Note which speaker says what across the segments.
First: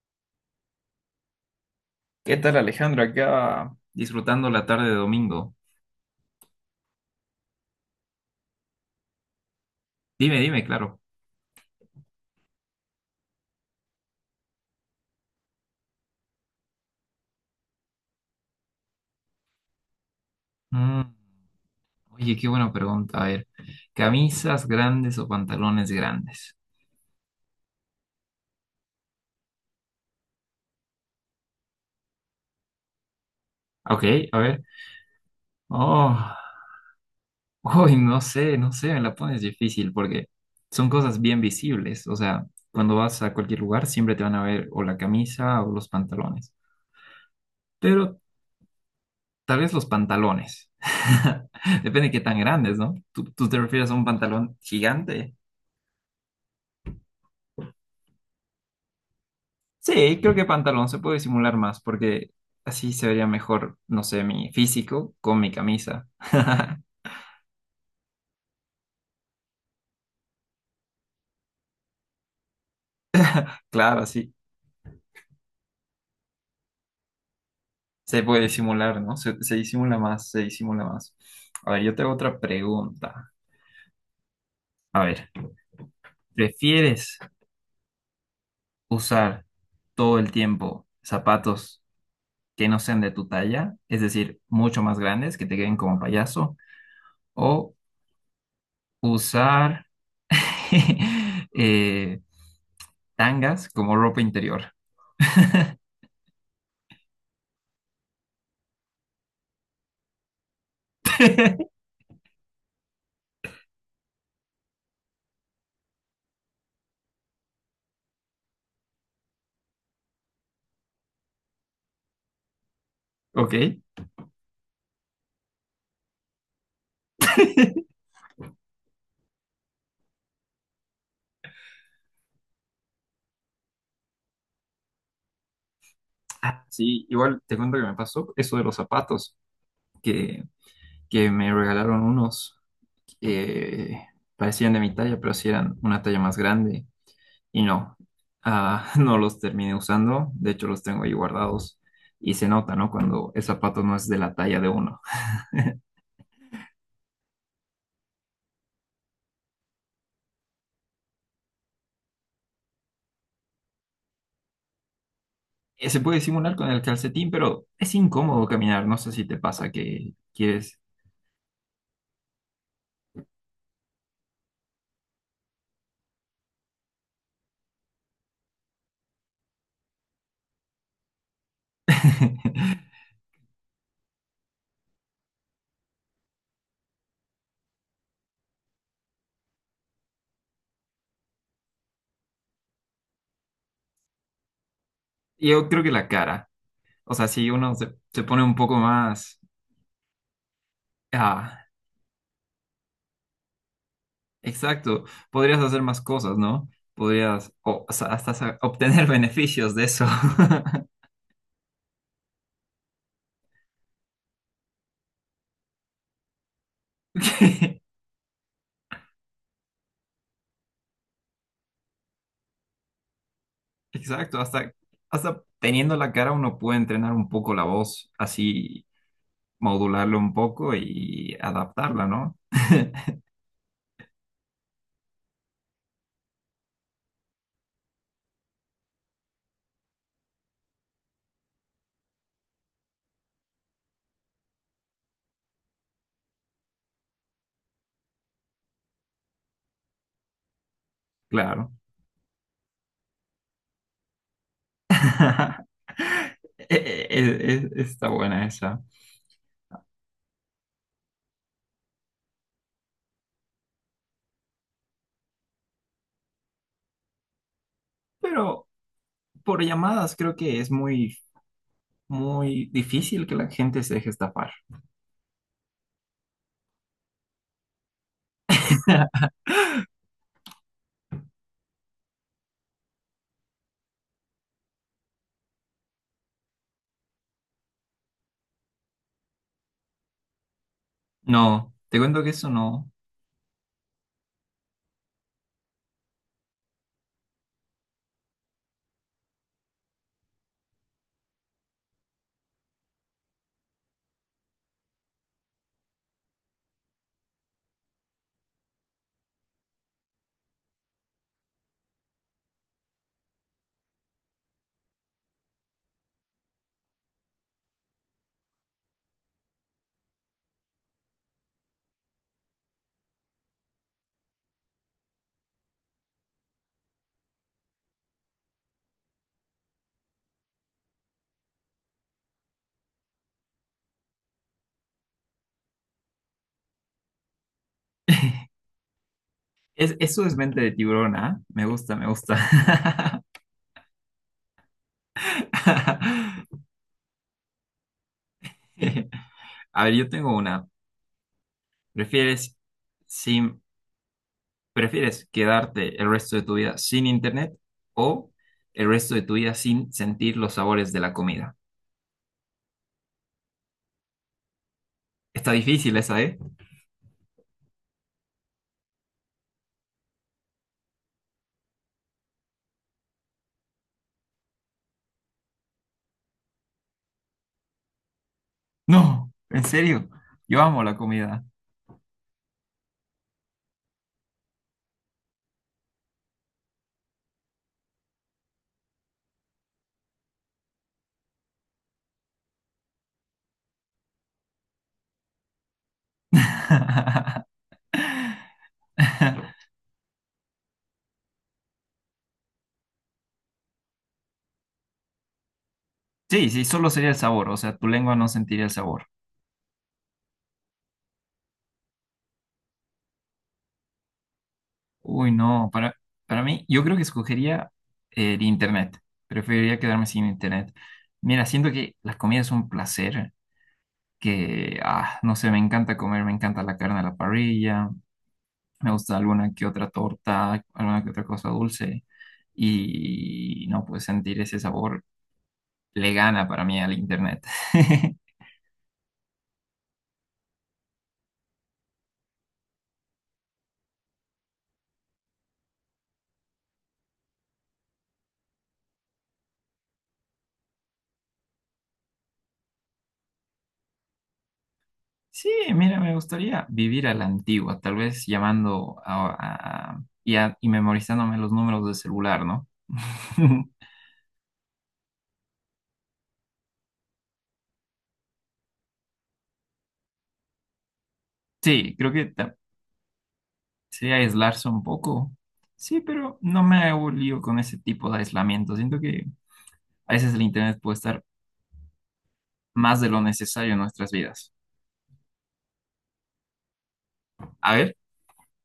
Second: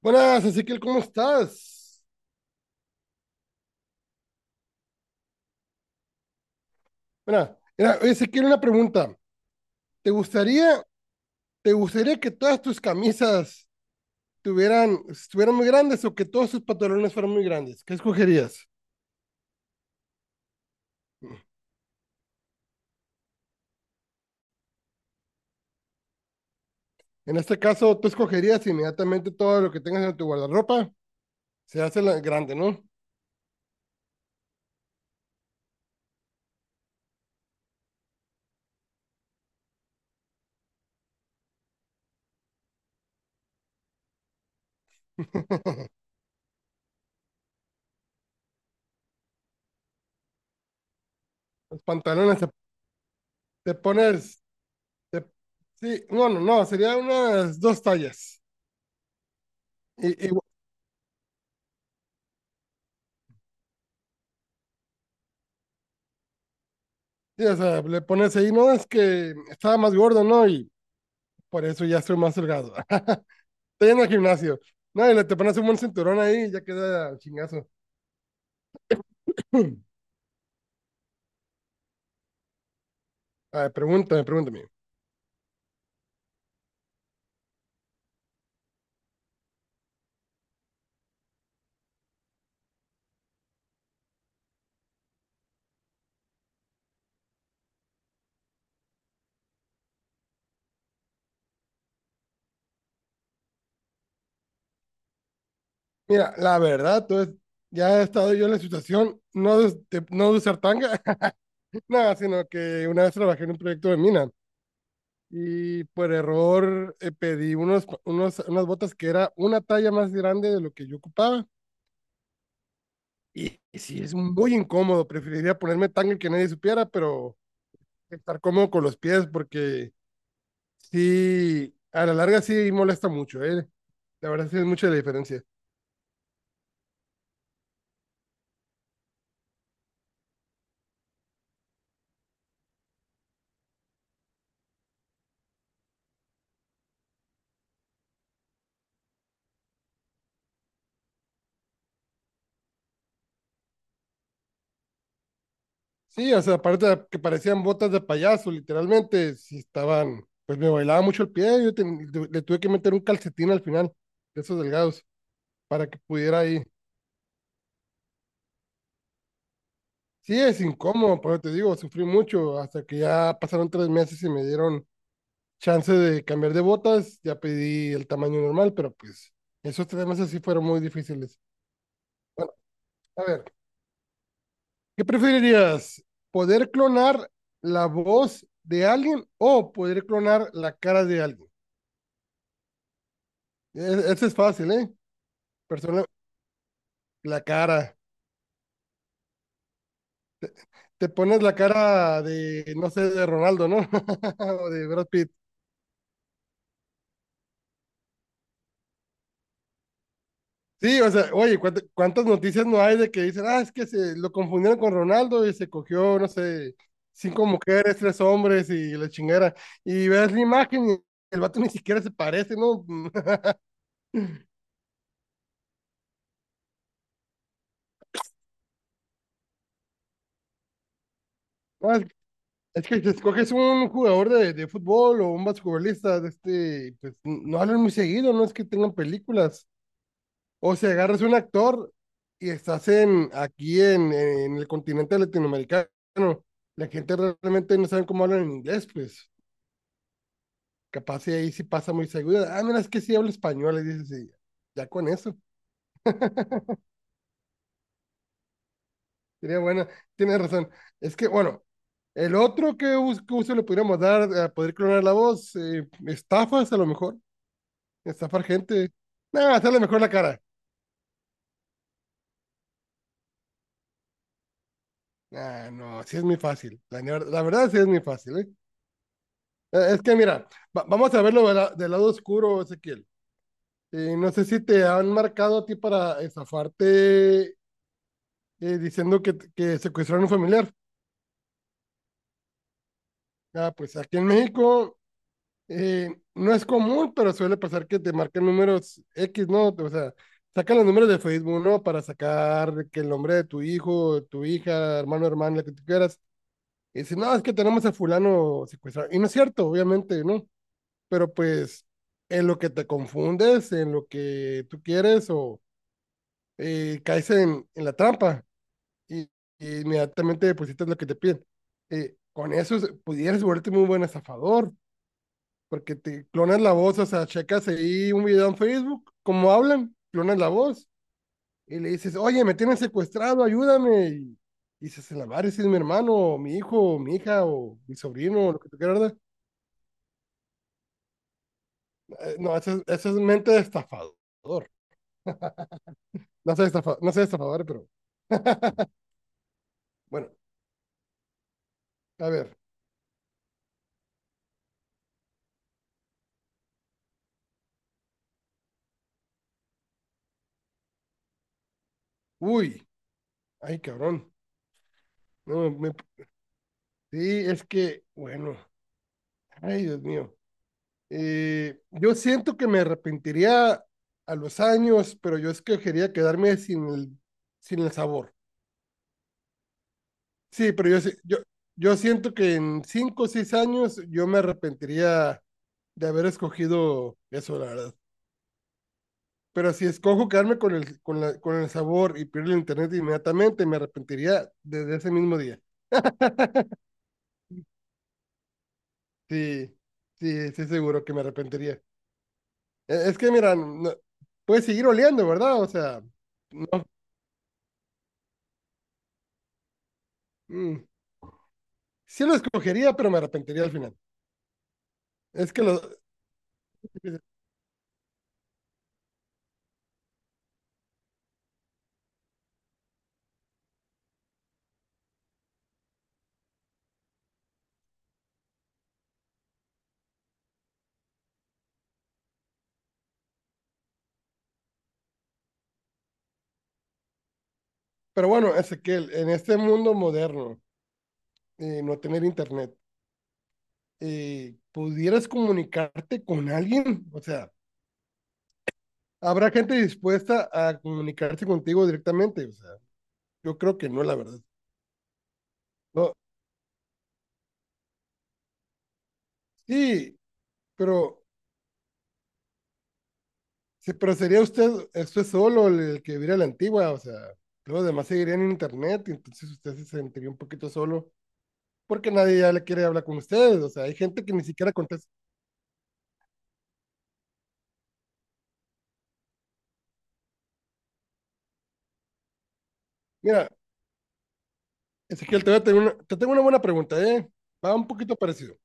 Speaker 1: Buenas, Ezequiel, ¿cómo estás?
Speaker 2: ¿Qué tal, Alejandro? Acá disfrutando la tarde de domingo.
Speaker 1: Mira, mira, Ezequiel, una pregunta. ¿Te
Speaker 2: Dime, dime,
Speaker 1: gustaría,
Speaker 2: claro.
Speaker 1: te gustaría que todas tus camisas estuvieran muy grandes o que todos tus pantalones fueran muy grandes? ¿Qué escogerías?
Speaker 2: Mm, Oye, qué buena pregunta. A ver, ¿camisas grandes o pantalones grandes?
Speaker 1: En este caso, tú escogerías inmediatamente todo lo que tengas en tu guardarropa, se hace grande, ¿no?
Speaker 2: Ok, a ver. Oh, no sé, no sé, me la pones difícil porque son cosas bien visibles. O sea, cuando vas a cualquier lugar siempre te van a ver o la camisa o los pantalones. Pero tal vez los pantalones.
Speaker 1: Los
Speaker 2: Depende de qué tan
Speaker 1: pantalones, te,
Speaker 2: grandes, ¿no? ¿Tú te
Speaker 1: te
Speaker 2: refieres a un
Speaker 1: pones,
Speaker 2: pantalón
Speaker 1: te-
Speaker 2: gigante?
Speaker 1: sí, no, no, no, sería unas 2 tallas. Y,
Speaker 2: Sí,
Speaker 1: y,
Speaker 2: creo que pantalón se puede disimular más porque así se vería mejor, no sé, mi físico con mi camisa.
Speaker 1: sí, o sea, le pones ahí, no, es que estaba más gordo, ¿no? Y por eso ya estoy más delgado. Estoy
Speaker 2: Claro,
Speaker 1: en el
Speaker 2: así
Speaker 1: gimnasio. No, y le te pones un buen cinturón ahí y ya queda chingazo.
Speaker 2: se puede disimular, ¿no? Se disimula más, se disimula más. A ver, yo te hago otra pregunta.
Speaker 1: A ver, pregúntame, pregúntame.
Speaker 2: A ver, ¿prefieres usar todo el tiempo zapatos que no sean de tu talla? Es decir, mucho más grandes, que te queden como payaso, o usar eh, tangas como ropa interior.
Speaker 1: Mira, la verdad, entonces, ya he estado yo en la situación, no de usar tanga, nada, sino que una vez trabajé en un proyecto de mina y por error pedí unas botas que era una talla más grande de lo que yo ocupaba.
Speaker 2: Ok.
Speaker 1: Y sí, es muy incómodo, preferiría ponerme tanga y que nadie supiera, pero estar cómodo con los pies porque sí, a la larga sí molesta mucho, ¿eh? La verdad sí es mucha la diferencia.
Speaker 2: Ah, sí, igual te cuento que me pasó eso de los zapatos, que, que me regalaron unos que parecían de mi talla, pero sí eran una talla más grande y no, ah, no los terminé usando, de hecho los tengo ahí guardados y se nota, ¿no? Cuando el zapato no es de la talla de uno.
Speaker 1: Sí, o sea, aparte de que parecían botas de payaso, literalmente, sí estaban, pues me bailaba mucho el pie, le tuve que meter un calcetín al final, de esos delgados, para que
Speaker 2: Se puede
Speaker 1: pudiera
Speaker 2: simular
Speaker 1: ahí.
Speaker 2: con el calcetín, pero es incómodo caminar, no sé si te pasa que
Speaker 1: Sí, es
Speaker 2: quieres...
Speaker 1: incómodo, pero te digo, sufrí mucho, hasta que ya pasaron 3 meses y me dieron chance de cambiar de botas, ya pedí el tamaño normal, pero pues esos 3 meses sí fueron muy difíciles. Bueno, a ver, ¿qué preferirías? ¿Poder clonar la voz de alguien o poder clonar la cara de alguien? Ese es fácil, ¿eh?
Speaker 2: Yo creo que
Speaker 1: Persona,
Speaker 2: la cara, o sea,
Speaker 1: la
Speaker 2: si uno
Speaker 1: cara.
Speaker 2: se pone un poco más...
Speaker 1: Te pones la
Speaker 2: ah,
Speaker 1: cara de, no sé, de Ronaldo, ¿no? O de
Speaker 2: exacto,
Speaker 1: Brad Pitt.
Speaker 2: podrías hacer más cosas, ¿no? Podrías o sea, hasta obtener beneficios de eso.
Speaker 1: Sí, o sea, oye, ¿cuántas noticias no hay de que dicen, ah, es que se lo confundieron con Ronaldo y se cogió, no sé, cinco
Speaker 2: Que-
Speaker 1: mujeres, tres hombres y la chingera? Y ves la imagen y el vato ni siquiera se parece, ¿no?
Speaker 2: Exacto, hasta, hasta teniendo la cara uno puede entrenar un poco la voz, así modularlo un poco y
Speaker 1: Ah,
Speaker 2: adaptarla, ¿no?
Speaker 1: es que si escoges un jugador de fútbol o un basquetbolista de este, pues no hablan muy seguido, no es que tengan películas. O si agarras un actor y estás aquí en el continente latinoamericano, la gente realmente no sabe cómo hablan en inglés, pues capaz y ahí sí
Speaker 2: Claro.
Speaker 1: pasa muy seguido. Ah, mira, es que sí habla español, y dices, sí, ya con eso,
Speaker 2: E- e- Está buena esa.
Speaker 1: sería buena, tienes razón. Es que, bueno, el otro que uso le podríamos dar a poder clonar la voz, estafas a lo mejor. Estafar
Speaker 2: Pero
Speaker 1: gente. Nah,
Speaker 2: por
Speaker 1: sale mejor la
Speaker 2: llamadas creo
Speaker 1: cara.
Speaker 2: que es muy, muy difícil que la gente se deje estafar.
Speaker 1: Ah, no, sí es muy fácil. La verdad sí es muy fácil, ¿eh? Es que mira, vamos a verlo de del lado oscuro, Ezequiel. No sé si te han marcado a ti para estafarte diciendo que secuestraron a un familiar.
Speaker 2: No, te cuento que eso no.
Speaker 1: Ah, pues aquí en México eh, no es común, pero suele pasar que te marquen números X, ¿no? O sea, sacan los números de Facebook, ¿no? Para sacar que el nombre de tu hijo, tu hija, hermano, hermana, lo que tú quieras. Y dice, no, es que tenemos a fulano secuestrado. Y no es cierto, obviamente, ¿no? Pero pues en lo que te confundes, en lo que tú quieres o caes en la trampa y, y inmediatamente depositas lo que te piden. Con eso pudieras volverte muy buen estafador, porque te clonas la voz, o sea, checas ahí un video en Facebook, cómo hablan, clonas la voz y le dices, oye, me tienen secuestrado, ayúdame. Y dices, la madre, si es mi hermano, o mi hijo, o mi hija, o mi sobrino, o lo que tú quieras, ¿verdad?
Speaker 2: Es, eso es mente de tiburón, ¿ah? Me gusta, me gusta.
Speaker 1: No, esa es mente de estafador. No sé, estafa, no sé estafador, pero
Speaker 2: A ver, yo
Speaker 1: bueno,
Speaker 2: tengo una.
Speaker 1: a
Speaker 2: ¿Prefieres
Speaker 1: ver.
Speaker 2: sin, prefieres quedarte el resto de tu vida sin internet o el resto de tu vida sin sentir los sabores de la comida?
Speaker 1: Uy, ay, cabrón.
Speaker 2: Está
Speaker 1: No,
Speaker 2: difícil esa, ¿eh?
Speaker 1: sí, es que, bueno, ay, Dios mío. Yo siento que me arrepentiría a los años, pero yo es que quería quedarme sin el sabor.
Speaker 2: No, en serio. Yo
Speaker 1: Sí,
Speaker 2: amo
Speaker 1: pero
Speaker 2: la
Speaker 1: yo, sí- yo,
Speaker 2: comida.
Speaker 1: yo siento que en 5 o 6 años yo me arrepentiría de haber escogido eso, la verdad. Pero si escojo quedarme con el sabor y pierdo el internet inmediatamente, me arrepentiría desde ese mismo día. Sí, sí, sí, seguro que me arrepentiría. Es que, mira, puede seguir oliendo, ¿verdad? O sea,
Speaker 2: Sí, sí,
Speaker 1: no.
Speaker 2: solo sería el sabor, o sea, tu lengua no sentiría el sabor.
Speaker 1: mm, sí lo escogería, pero me arrepentiría al final.
Speaker 2: Uy,
Speaker 1: Es que
Speaker 2: no,
Speaker 1: lo.
Speaker 2: para mí, yo creo que escogería el internet. Preferiría quedarme sin internet. Mira, siento que las comidas son un placer, que, ah, no sé, me encanta comer, me encanta la carne a la parrilla, me gusta alguna que otra torta, alguna que otra cosa dulce, y no, pues sentir ese sabor le gana para mí al internet.
Speaker 1: Pero bueno, Ezequiel, en este mundo moderno, no tener internet, ¿pudieras comunicarte con alguien? O sea, ¿habrá gente dispuesta a comunicarse contigo directamente? O sea. Yo creo que no, la verdad.
Speaker 2: Sí, mira, me
Speaker 1: No,
Speaker 2: gustaría vivir a la antigua, tal vez llamando
Speaker 1: sí,
Speaker 2: y, y
Speaker 1: pero,
Speaker 2: memorizándome los números de celular, ¿no?
Speaker 1: sí, pero sería usted solo el que viviera la antigua, o sea, los demás seguirían en internet, y entonces usted se sentiría un poquito solo,
Speaker 2: Sí,
Speaker 1: porque
Speaker 2: creo que
Speaker 1: nadie ya le quiere hablar con ustedes, o sea, hay
Speaker 2: sería
Speaker 1: gente que ni
Speaker 2: aislarse
Speaker 1: siquiera
Speaker 2: un
Speaker 1: contesta.
Speaker 2: poco. Sí, pero no me hago lío con ese tipo de aislamiento. Siento que a veces el internet puede estar más de lo
Speaker 1: Mira,
Speaker 2: necesario en nuestras vidas.
Speaker 1: Ezequiel, te, voy a tener una, te tengo una buena pregunta, ¿eh?
Speaker 2: A
Speaker 1: Va un
Speaker 2: ver,
Speaker 1: poquito parecido.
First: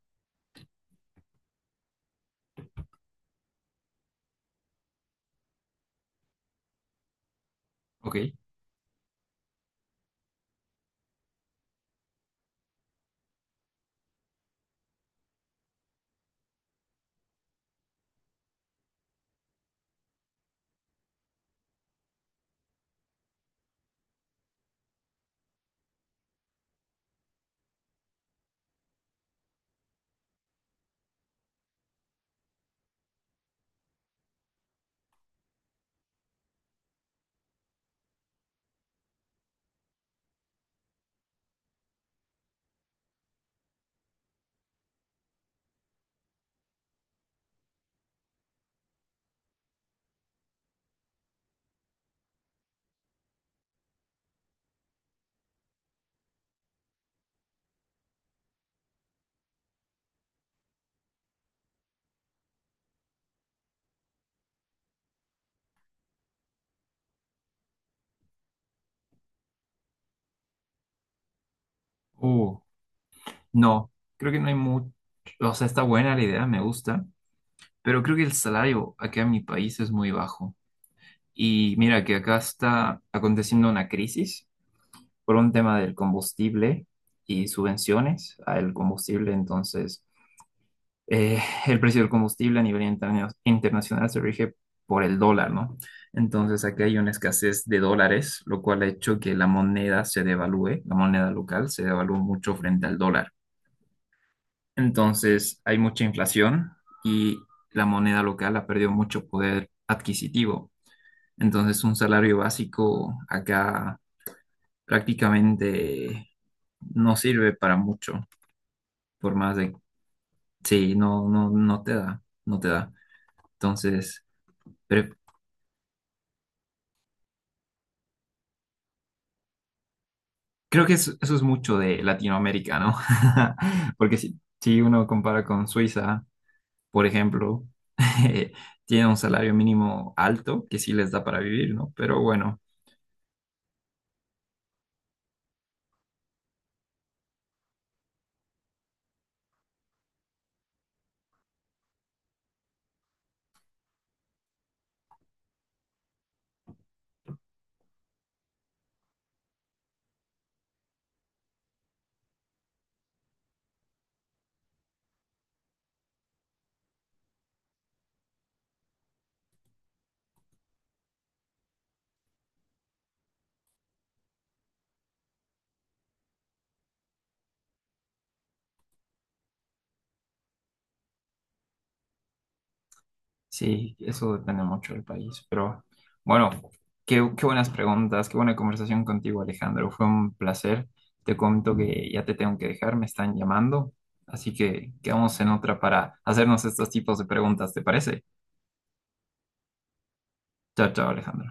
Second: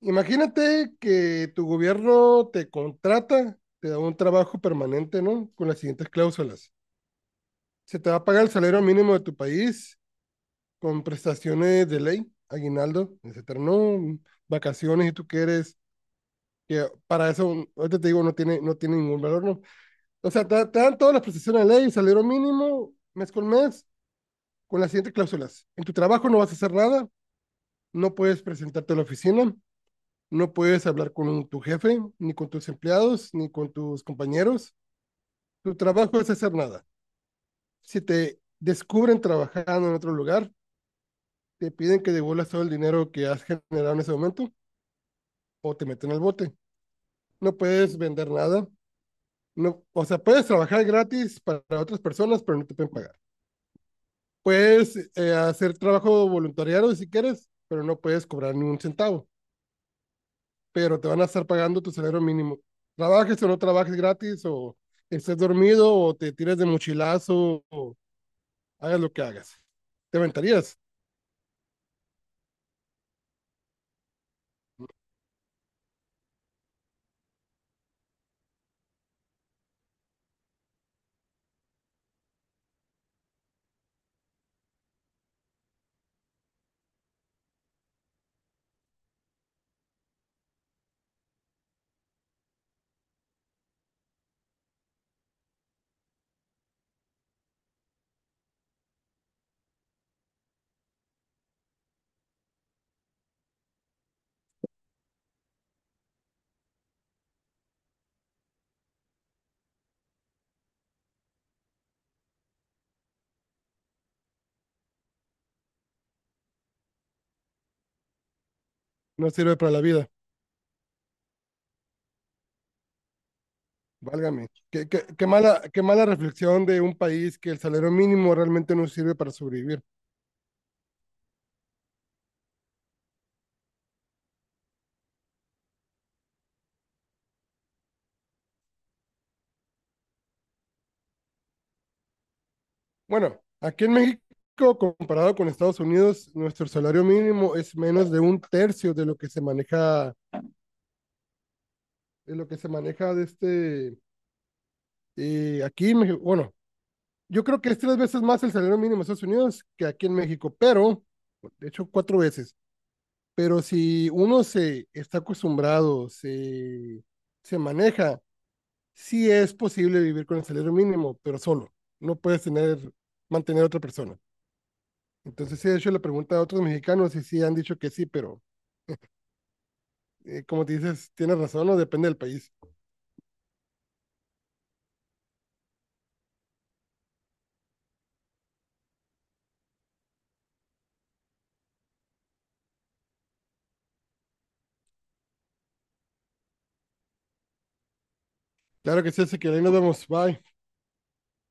Speaker 1: Imagínate que tu gobierno te contrata, te da un trabajo permanente, ¿no? Con las siguientes cláusulas. Se te
Speaker 2: ok.
Speaker 1: va a pagar el salario mínimo de tu país, con prestaciones de ley, aguinaldo, etcétera, no, vacaciones si tú quieres, que para eso, ahorita te digo, no tiene ningún valor, no. O sea, te dan todas las prestaciones de ley, salario mínimo, mes, con las siguientes cláusulas. En tu trabajo no vas a hacer nada, no puedes presentarte a la oficina, no puedes hablar con tu jefe, ni con tus empleados, ni con tus compañeros. Tu trabajo es hacer nada. Si te descubren trabajando en otro lugar, te piden que devuelvas todo el dinero que has generado en ese momento o te meten al bote. No puedes vender nada. No, o sea, puedes trabajar gratis para otras personas, pero no te pueden pagar. Puedes hacer trabajo voluntariado si quieres, pero no puedes cobrar ni un centavo. Pero te van a estar pagando tu salario mínimo. Trabajes o no trabajes gratis, o estés dormido, o te tires de mochilazo, o hagas lo que hagas. Te aventarías.
Speaker 2: Uh, no, creo que no hay mucho. O sea, está buena la idea, me gusta. Pero creo que el salario acá en mi país es muy bajo. Y mira que acá está aconteciendo una crisis por un tema del combustible y subvenciones al combustible. Entonces, eh, el precio del combustible a nivel internacional se rige por el dólar, ¿no? Entonces aquí hay una escasez de dólares, lo cual ha hecho que la moneda se devalúe, la moneda local se devalúa mucho frente al dólar. Entonces hay mucha inflación y la moneda local ha perdido mucho poder adquisitivo. Entonces un salario básico acá prácticamente no sirve para mucho,
Speaker 1: No
Speaker 2: por más
Speaker 1: sirve para
Speaker 2: de...
Speaker 1: la vida.
Speaker 2: Sí, no, no, no te da, no te da. Entonces...
Speaker 1: Válgame. Qué, qué,
Speaker 2: pre-
Speaker 1: qué mala, qué mala reflexión de un país que el salario mínimo realmente no sirve para sobrevivir.
Speaker 2: Creo que eso es mucho de Latinoamérica, ¿no? Porque si uno compara con Suiza, por ejemplo, eh, tiene un salario mínimo alto que sí les da para vivir, ¿no? Pero bueno,
Speaker 1: Bueno, aquí en México, comparado con Estados Unidos, nuestro salario mínimo es menos de un tercio de lo que se maneja aquí en México. Bueno, yo creo que es tres veces más el salario mínimo en Estados Unidos que aquí en México, pero, de hecho, cuatro veces. Pero si uno se está acostumbrado, se maneja, sí es posible vivir con el salario mínimo, pero solo. No puedes mantener a otra persona. Entonces sí de hecho le pregunta a otros mexicanos y sí han dicho que sí, pero como te dices, tienes razón, no depende del país.
Speaker 2: sí, eso depende mucho del país. Pero bueno, qué, qué buenas preguntas, qué buena conversación contigo, Alejandro. Fue un placer. Te comento que ya te tengo que dejar, me están llamando. Así que quedamos en otra para hacernos estos tipos de preguntas, ¿te parece?
Speaker 1: Claro que sí, así que ahí nos vemos. Bye.
Speaker 2: Chao, chao, Alejandro.